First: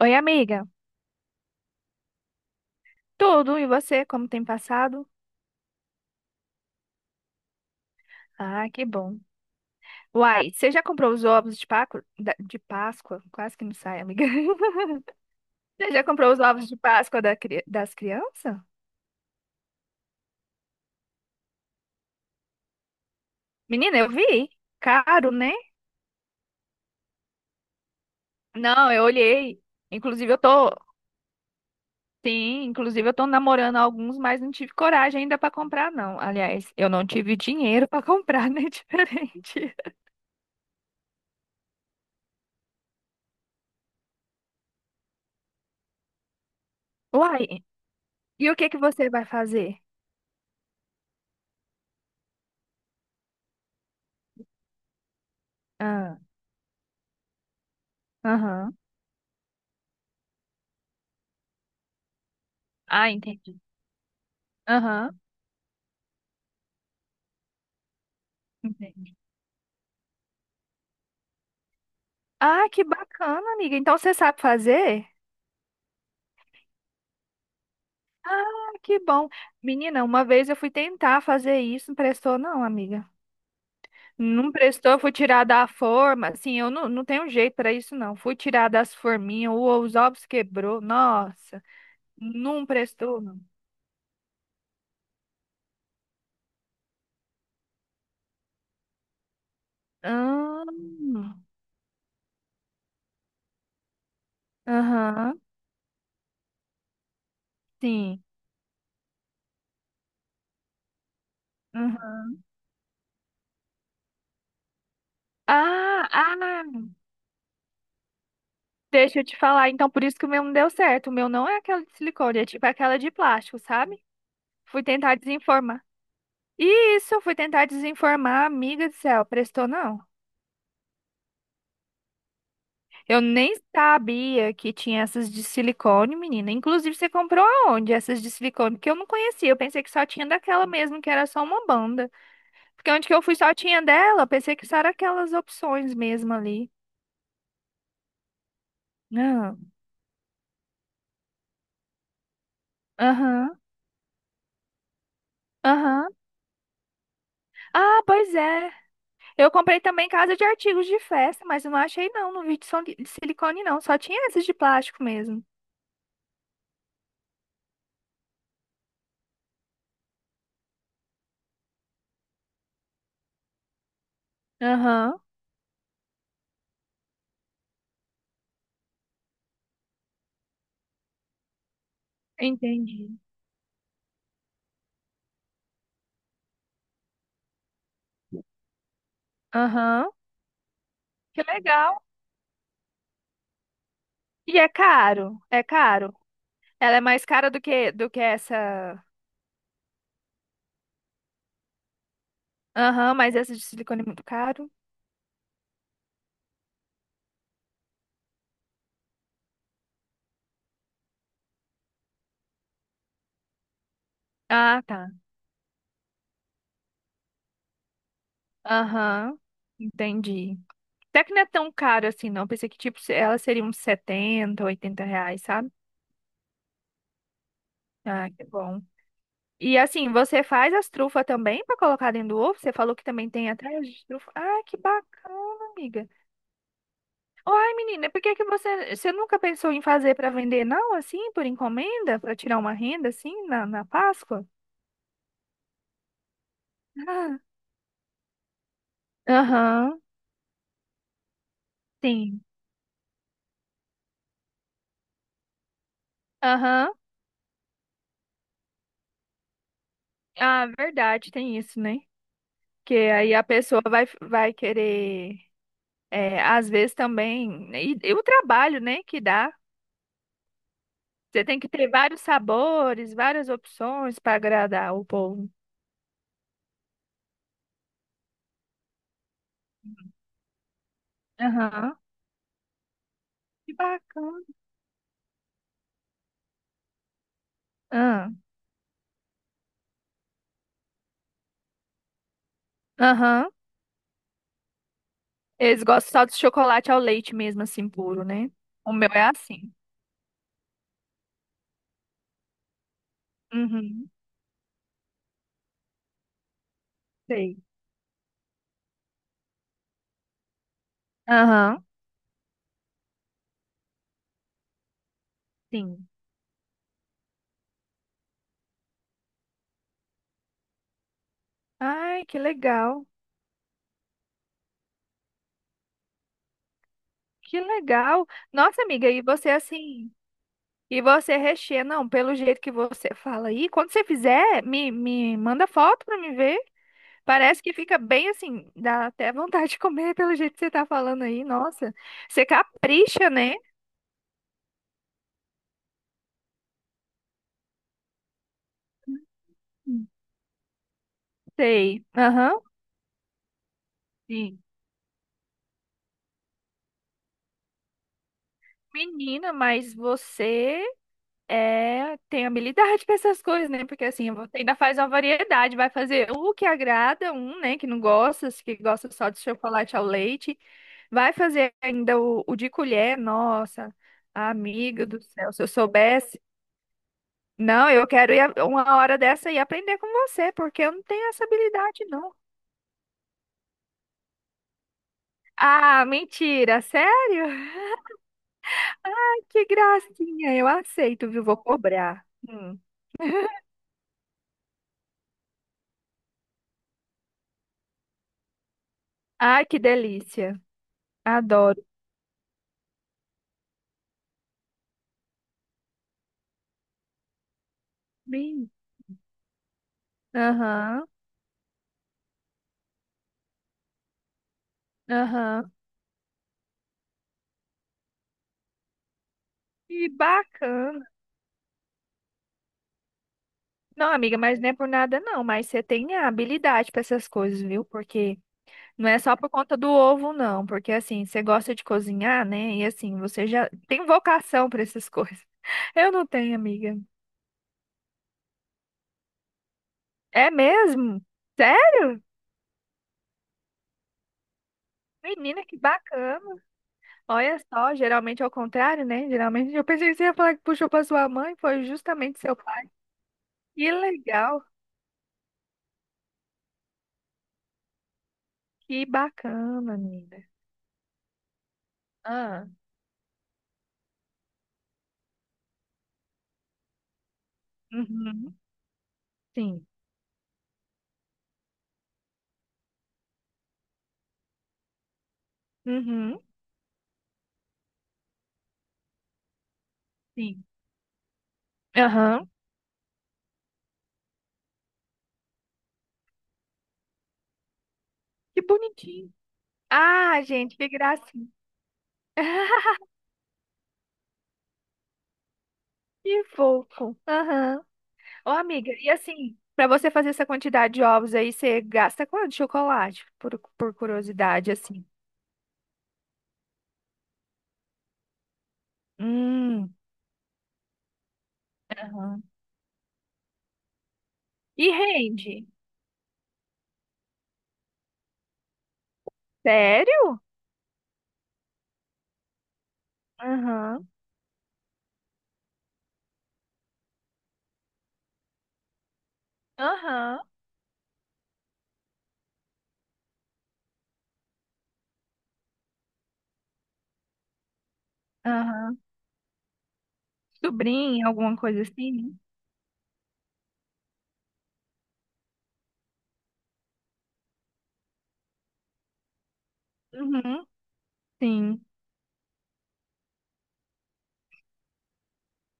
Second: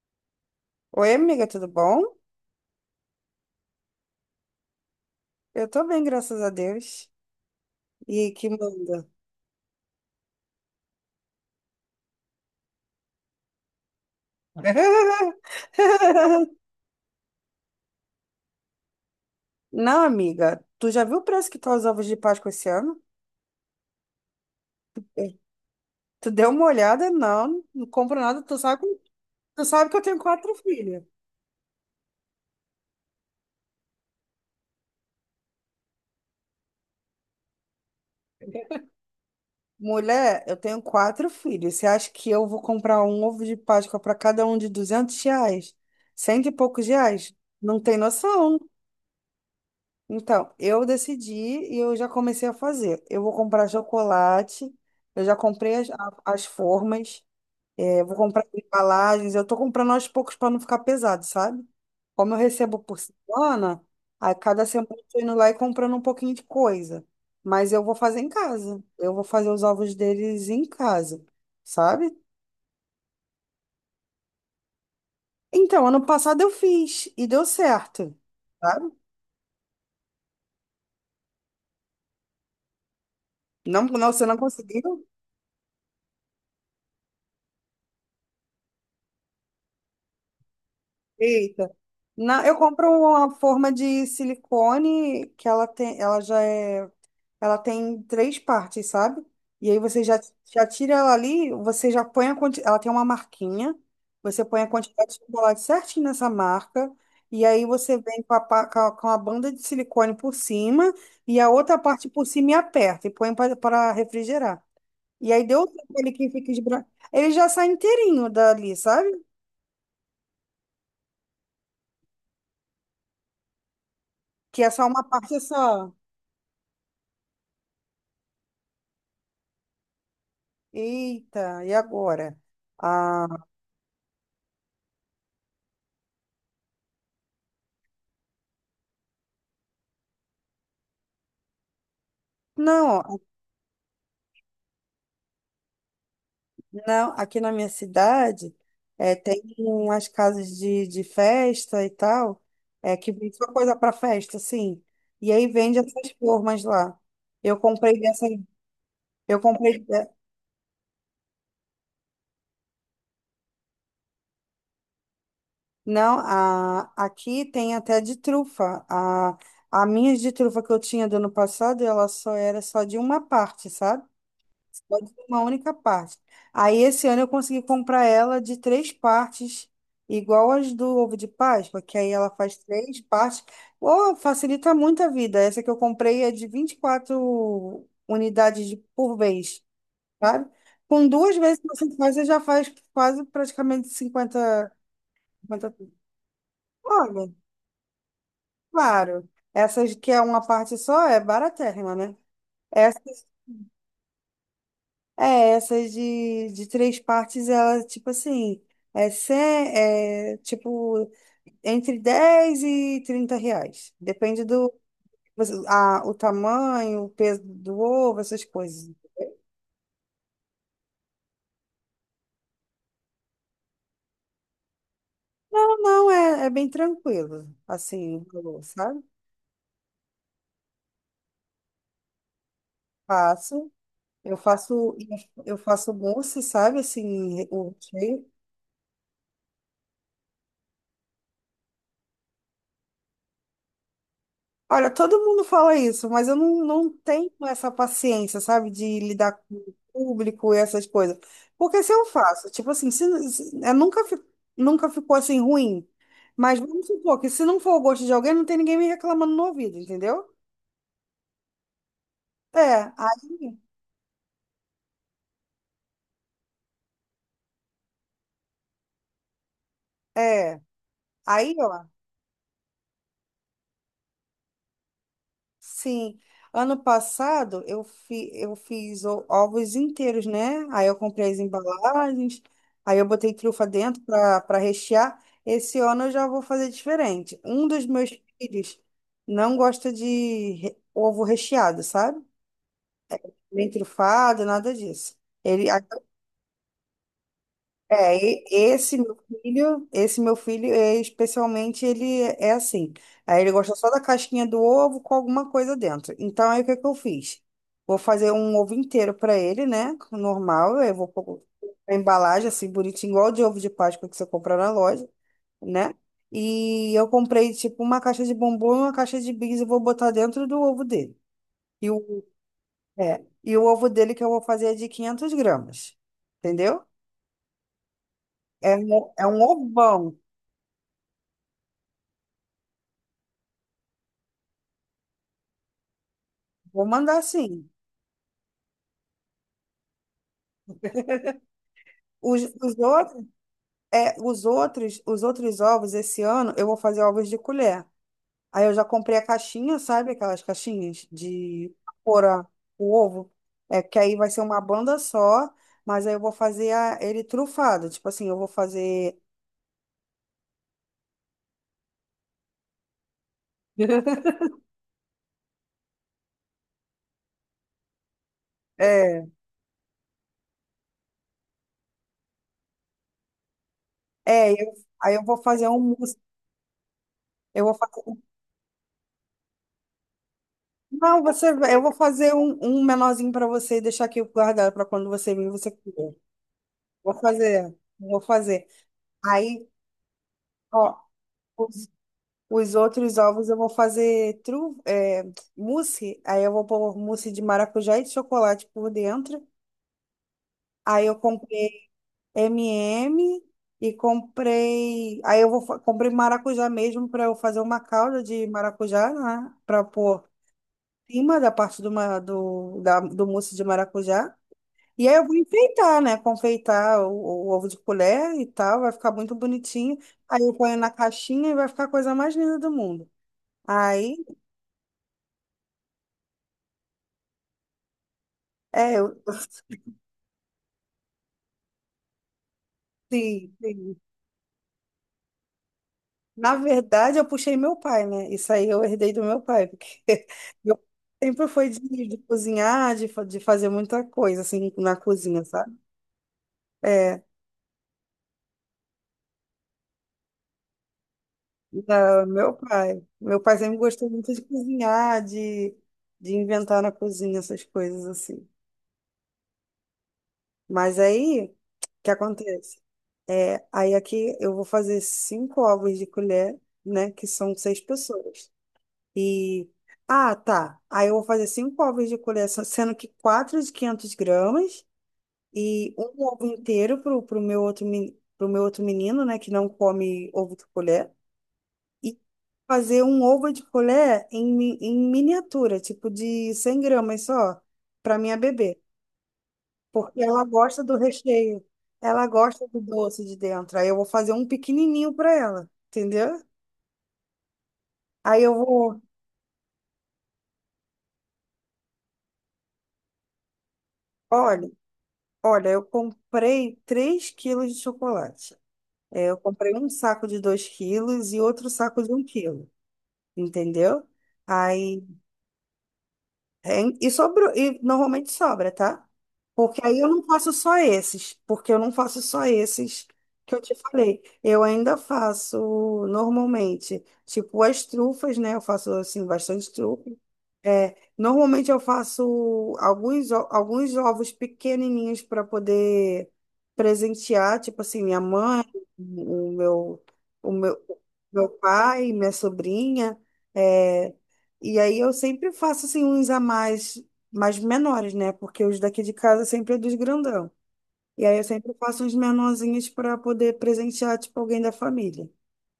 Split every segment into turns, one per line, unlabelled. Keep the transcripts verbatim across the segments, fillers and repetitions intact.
Oi, amiga.
Oi, amiga, tudo bom?
Tudo, e você? Como tem passado?
Eu tô bem, graças a Deus. E que
Ah, que
manda?
bom. Uai, você já comprou os ovos de Paco, da- de Páscoa? Quase que não sai, amiga. Você já comprou os ovos de Páscoa da cri- das crianças?
Não, amiga, tu já viu o preço que tá os ovos de Páscoa esse ano?
Menina, eu vi. Caro, né?
Tu deu uma olhada? Não, não compro nada. Tu sabe,
Não,
que-
eu olhei.
tu sabe que eu tenho
Inclusive, eu
quatro
tô.
filhos.
Sim, inclusive eu tô namorando alguns, mas não tive coragem ainda pra comprar, não. Aliás, eu não tive dinheiro pra comprar, né? Diferente.
Mulher, eu tenho quatro filhos. Você acha que eu vou comprar um ovo de Páscoa para cada um de duzentos reais? Cento e poucos reais?
Uai,
Não tem
e o
noção.
que que você vai fazer?
Então, eu decidi e eu já comecei a fazer. Eu vou comprar chocolate, eu já comprei as, a-
Ah,
as formas, é, vou comprar as
aham.
embalagens, eu tô comprando aos poucos para não ficar pesado, sabe? Como eu recebo por
Ah, entendi.
semana, a cada semana eu
Aham.
tô indo lá e comprando um pouquinho de coisa. Mas eu vou fazer em casa. Eu vou fazer os ovos deles em casa, sabe?
Ah, que bacana, amiga. Então você sabe fazer?
Então, ano passado eu fiz e deu certo,
Ah,
sabe?
que bom. Menina, uma vez eu fui tentar fazer isso, não prestou não, amiga.
Não, não, você não
Não prestou,
conseguiu?
fui tirar da forma. Assim, eu não, não tenho jeito para isso não. Fui tirar das forminhas, o- os ovos quebrou. Nossa,
Eita. Não, eu
não
compro
prestou
uma
não.
forma de silicone que ela tem, ela já é, ela tem três partes, sabe? E aí você já,
Ah,
já tira ela ali, você já põe a quantidade, ela tem uma marquinha, você põe a quantidade de
aham,
chocolate certinho nessa marca, e aí você
sim.
vem com a, pa- com a, com a banda de silicone por cima e a outra parte por
Aham.
cima e aperta e põe para refrigerar. E aí deu
Ah,
aquele que fica
ah,
esbranquiçado. Ele já sai inteirinho dali,
deixa
sabe?
eu te falar. Então, por isso que o meu não deu certo. O meu não é aquela de silicone, é tipo aquela de plástico, sabe?
Que é
Fui
só uma
tentar
parte
desenformar.
só.
E isso, eu fui tentar desinformar, amiga do céu, prestou não.
Eita, e agora?
Eu
Ah,
nem sabia que tinha essas de silicone, menina. Inclusive, você comprou aonde essas de silicone? Porque eu não conhecia, eu pensei que só tinha daquela mesmo, que era só uma banda. Porque onde que
não,
eu fui só tinha dela, eu pensei que só era aquelas opções mesmo ali.
não, aqui na minha cidade é, tem
Ah,
umas casas de, de festa e tal, é, que vende só
aham,
coisa para festa, sim. E aí vende
aham.
essas formas lá. Eu comprei
Ah,
dessa,
pois é.
eu
Eu
comprei,
comprei
de-
também casa de artigos de festa, mas eu não achei não, não vi de sol- de silicone não, só tinha essas de plástico mesmo.
não, a, aqui tem até de trufa. A, a minha de trufa que eu tinha do ano passado, ela só era só de uma parte, sabe? Pode
Aham,
ser uma única parte. Aí esse ano eu consegui comprar ela de três partes, igual as do ovo de Páscoa, que aí ela faz três
entendi.
partes. Oh, facilita muito a vida. Essa que eu comprei é de vinte e quatro unidades de- por vez,
Aham.
sabe? Com duas
Que
vezes que
legal.
você faz, você já faz quase praticamente
E é
cinquenta.
caro, é
50...
caro. Ela é mais
Olha,
cara do que do que essa.
claro. Essas que é uma parte só é baratérrima, né?
Aham, mas essa de silicone é muito caro.
É, essas de, de três partes, ela, tipo assim, é, cem, é tipo entre dez e trinta reais. Depende do
Ah, tá.
a, o tamanho, o peso do ovo, essas coisas.
Aham. Entendi. Até que não é tão caro assim, não. Pensei que tipo se- ela seria uns setenta, oitenta reais, sabe?
Não, não, é, é bem tranquilo, assim, o
Ah, que
valor,
bom.
sabe?
E assim, você faz as trufas também pra colocar dentro do ovo? Você falou que também tem
Faço,
atrás de trufa.
eu
Ah, que
faço, eu
bacana,
faço
amiga.
mousse, sabe? Assim, o
Uai, menina, por
recheio
que que você, você nunca pensou em fazer para vender, não, assim, por encomenda, para tirar uma renda, assim, na, na Páscoa?
Olha, todo mundo fala isso, mas eu não, não tenho
Ah,
essa paciência, sabe, de lidar com o
aham,
público e essas coisas. Porque se eu
sim.
faço, tipo assim, se, se- é, nunca, fi- nunca ficou assim ruim, mas vamos
Aham.
supor que se não for o gosto de alguém, não tem ninguém me reclamando no ouvido, entendeu?
Ah, verdade, tem isso, né?
É,
Que aí a
aí,
pessoa vai, vai querer, é, às vezes também, né, e, e o trabalho, né, que dá.
é,
Você
aí,
tem que
ó.
ter vários sabores, várias opções para agradar o povo.
Sim, ano passado eu, fi, eu fiz o- ovos inteiros, né? Aí eu comprei as
Aham.
embalagens, aí eu botei trufa
Que
dentro para
bacana.
para rechear. Esse ano eu já vou fazer diferente. Um dos meus
Ah,
filhos não gosta de re- ovo recheado, sabe?
aham.
Nem trufado, nada disso. Ele,
Eles gostam só de chocolate ao leite mesmo, assim,
é,
puro,
e-
né? O
esse
meu
meu
é assim.
filho, esse meu filho, é, especialmente, ele é assim. Aí ele gosta só da
Uhum,
casquinha do ovo com alguma coisa dentro. Então, aí o que que eu fiz?
sei.
Vou fazer um ovo inteiro para ele, né? Normal, eu vou pôr
Aham,
a embalagem assim, bonitinho, igual de ovo de Páscoa que você compra na loja, né?
sim.
E eu comprei, tipo, uma caixa de bombom e uma caixa de bis e vou botar dentro do ovo dele. E o,
Ai, que legal.
é, e o ovo dele que eu vou fazer é de quinhentos gramas, entendeu?
Que legal.
É,
Nossa, amiga,
um-
e
é um
você assim,
ovão.
e você recheia, não, pelo jeito que você fala aí, quando você fizer, me, me manda foto pra me ver.
Vou mandar
Parece
sim.
que fica bem assim, dá até vontade de comer pelo jeito que você tá falando aí. Nossa,
Os,
você
os outros,
capricha, né?
é, os outros, os outros ovos esse ano eu vou fazer ovos de colher. Aí eu já comprei a caixinha, sabe? Aquelas caixinhas de
Sei.
pôr a-
Aham.
o ovo. É que aí vai ser uma
Sim.
banda só, mas aí eu vou fazer a- ele trufado. Tipo assim, eu vou fazer.
Menina, mas você é, tem habilidade para essas coisas, né? Porque assim, você ainda faz uma variedade, vai fazer o que agrada um, né, que não gosta, que gosta
É,
só de chocolate ao leite, vai fazer ainda o, o de colher, nossa,
é, eu-
amiga
aí
do
eu vou
céu, se
fazer
eu
um mousse.
soubesse,
Eu vou
não,
fazer.
eu
um-
quero ir a- uma hora dessa e aprender com você, porque eu não
Não,
tenho essa
você, vai- eu vou
habilidade, não.
fazer um, um menorzinho para você e deixar aqui guardado para quando você vir, você
Ah,
comer.
mentira,
Vou
sério?
fazer, vou fazer.
Que
Aí
gracinha, eu
Ó,
aceito, viu? Vou
os,
cobrar.
os
Hum.
outros ovos eu vou fazer tru, é, mousse, aí eu vou pôr mousse de maracujá e de chocolate por dentro.
Ai, que delícia,
Aí eu comprei
adoro.
M e M e M e comprei, aí eu vou fa- comprei maracujá mesmo para eu fazer uma calda de
Bem,
maracujá, né? Para pôr
aham.
em cima da parte do, ma- do, da, do mousse de maracujá. E aí eu vou
Aham.
enfeitar, né? Confeitar o, o ovo de colher e tal, vai ficar muito bonitinho.
Que
Aí eu ponho na
bacana.
caixinha e vai ficar a coisa mais linda do mundo.
Não,
Aí
amiga, mas não é por nada não, mas você tem a habilidade para essas coisas, viu? Porque
É,
não
eu,
é só por conta do ovo não, porque assim, você gosta de cozinhar, né? E assim, você
sim,
já
sim.
tem vocação para essas coisas. Eu não
Na
tenho, amiga.
verdade, eu puxei meu pai, né? Isso aí eu herdei do meu pai, porque
É
meu pai
mesmo?
sempre foi de, de
Sério?
cozinhar, de, fa- de fazer muita coisa, assim, na cozinha,
Menina, que
sabe?
bacana.
É,
Olha só, geralmente é o contrário, né? Geralmente eu pensei que você ia falar que puxou para sua mãe, foi
da-
justamente
meu
seu pai.
pai. Meu pai sempre
Que
gostou muito de
legal.
cozinhar, de, de inventar na cozinha, essas coisas assim.
Que bacana, menina.
Mas aí, o que
Ah,
acontece? É, aí aqui eu vou fazer cinco ovos de colher, né? Que são seis pessoas.
uhum.
E.
Sim.
Ah, tá. Aí eu vou fazer cinco ovos de colher, sendo que quatro de quinhentos gramas e um
Uhum.
ovo inteiro pro, pro meu outro, meni- pro meu outro menino, né, que não come ovo de
Sim.
colher. E
Aham.
fazer um ovo de colher em, mi- em miniatura, tipo de cem gramas só, para minha
Que
bebê.
bonitinho.
Porque
Ah,
ela
gente,
gosta
que
do
gracinha.
recheio, ela gosta do doce de dentro. Aí eu vou fazer um pequenininho para ela, entendeu?
Que fofo. Aham.
Aí
Ô,
eu
amiga,
vou.
e assim, pra você fazer essa quantidade de ovos aí, você gasta quanto de chocolate? Por, por
Olha.
curiosidade, assim.
Olha, eu comprei três quilos de chocolate. É, eu comprei um
Hum.
saco de dois quilos e outro saco de um
Aham.
quilo, entendeu?
E
Aí,
rende?
é, e sobrou, e normalmente sobra, tá? Porque aí eu não
Sério?
faço só esses, porque eu não faço só esses que eu te
Aham.
falei. Eu ainda faço normalmente, tipo as trufas, né? Eu faço assim bastante trufa.
Aham.
É, normalmente eu faço alguns, o- alguns ovos pequenininhos para poder presentear, tipo assim, minha mãe,
Aham.
o meu, o meu,
Sobrinho,
meu
alguma coisa
pai,
assim? Né?
minha sobrinha. é, e aí eu sempre faço assim uns a mais, mais menores, né? Porque os daqui de casa sempre é dos grandão.
Uhum.
E aí eu sempre
Sim.
faço uns menorzinhos para poder presentear, tipo, alguém da família.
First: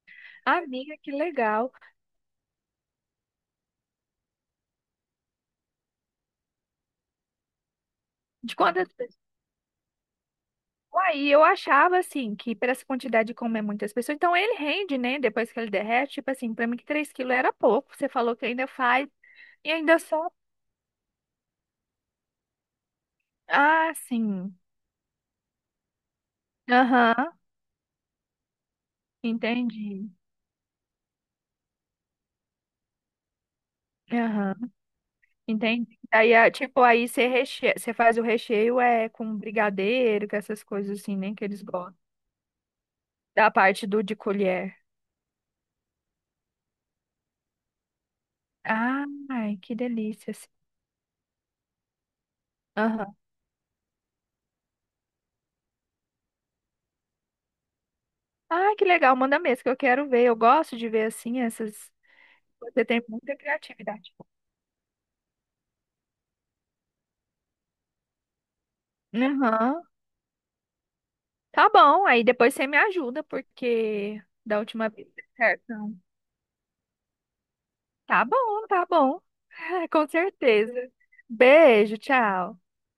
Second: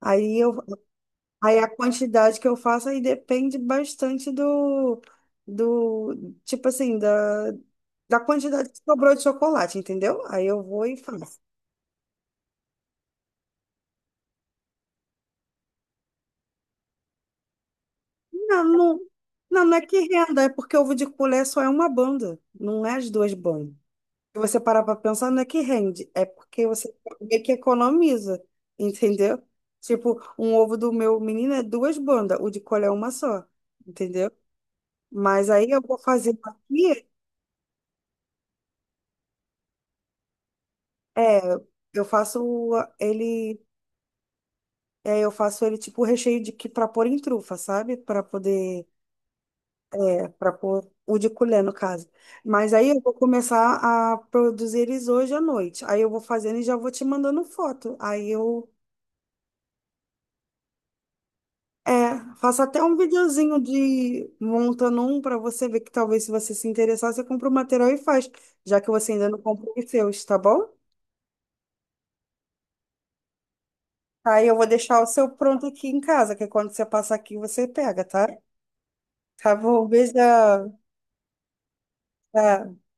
Aí eu
Amiga, que
Aí a
legal.
quantidade que eu faço aí depende bastante do, do tipo assim, da, da
De
quantidade que
quantas?
sobrou de chocolate, entendeu? Aí eu vou e
Aí
faço.
eu achava assim que para essa quantidade de comer muitas pessoas, então ele rende, né? Depois que ele derrete, tipo assim, para mim que três quilos era pouco. Você falou que
Não,
ainda
não,
faz
não,
e
não é que
ainda só.
renda, é porque ovo de colher só é uma banda, não é as duas bandas.
Ah,
Se
sim.
você parar para pensar, não é que rende, é porque você
Aham,
meio que economiza, entendeu?
entendi.
Tipo, um ovo do meu menino é duas bandas, o de colher é uma só, entendeu?
Aham,
Mas aí eu vou
entendi. Aí,
fazer
ah, tipo,
aqui.
aí você reche... você faz o recheio é com brigadeiro, com essas coisas assim, né? Que
É,
eles gostam.
eu faço
Da
ele,
parte do de colher.
é, eu faço ele tipo recheio de que para pôr em trufa, sabe? Para poder,
Ai, que delícia. Assim.
para pôr o de colher no caso. Mas aí eu vou
Aham.
começar a produzir eles hoje à noite. Aí eu vou fazendo e já vou te mandando foto. Aí eu
Ah, que legal, manda mesmo que eu quero ver. Eu gosto de ver assim essas.
é, faço até
Você
um
tem muita
videozinho
criatividade.
de montando um para você ver que talvez se você se interessar, você compra o material e faz, já que você ainda não comprou
Aham.
os seus, tá bom?
Tá bom, aí depois você me ajuda, porque
Aí eu
da
vou
última
deixar
vez
o
não deu
seu
certo.
pronto aqui
Não.
em casa, que é quando você passar aqui você pega,
Tá
tá?
bom, tá bom.
Tá bom,
Com
beijão.
certeza. Beijo, tchau.
Tá.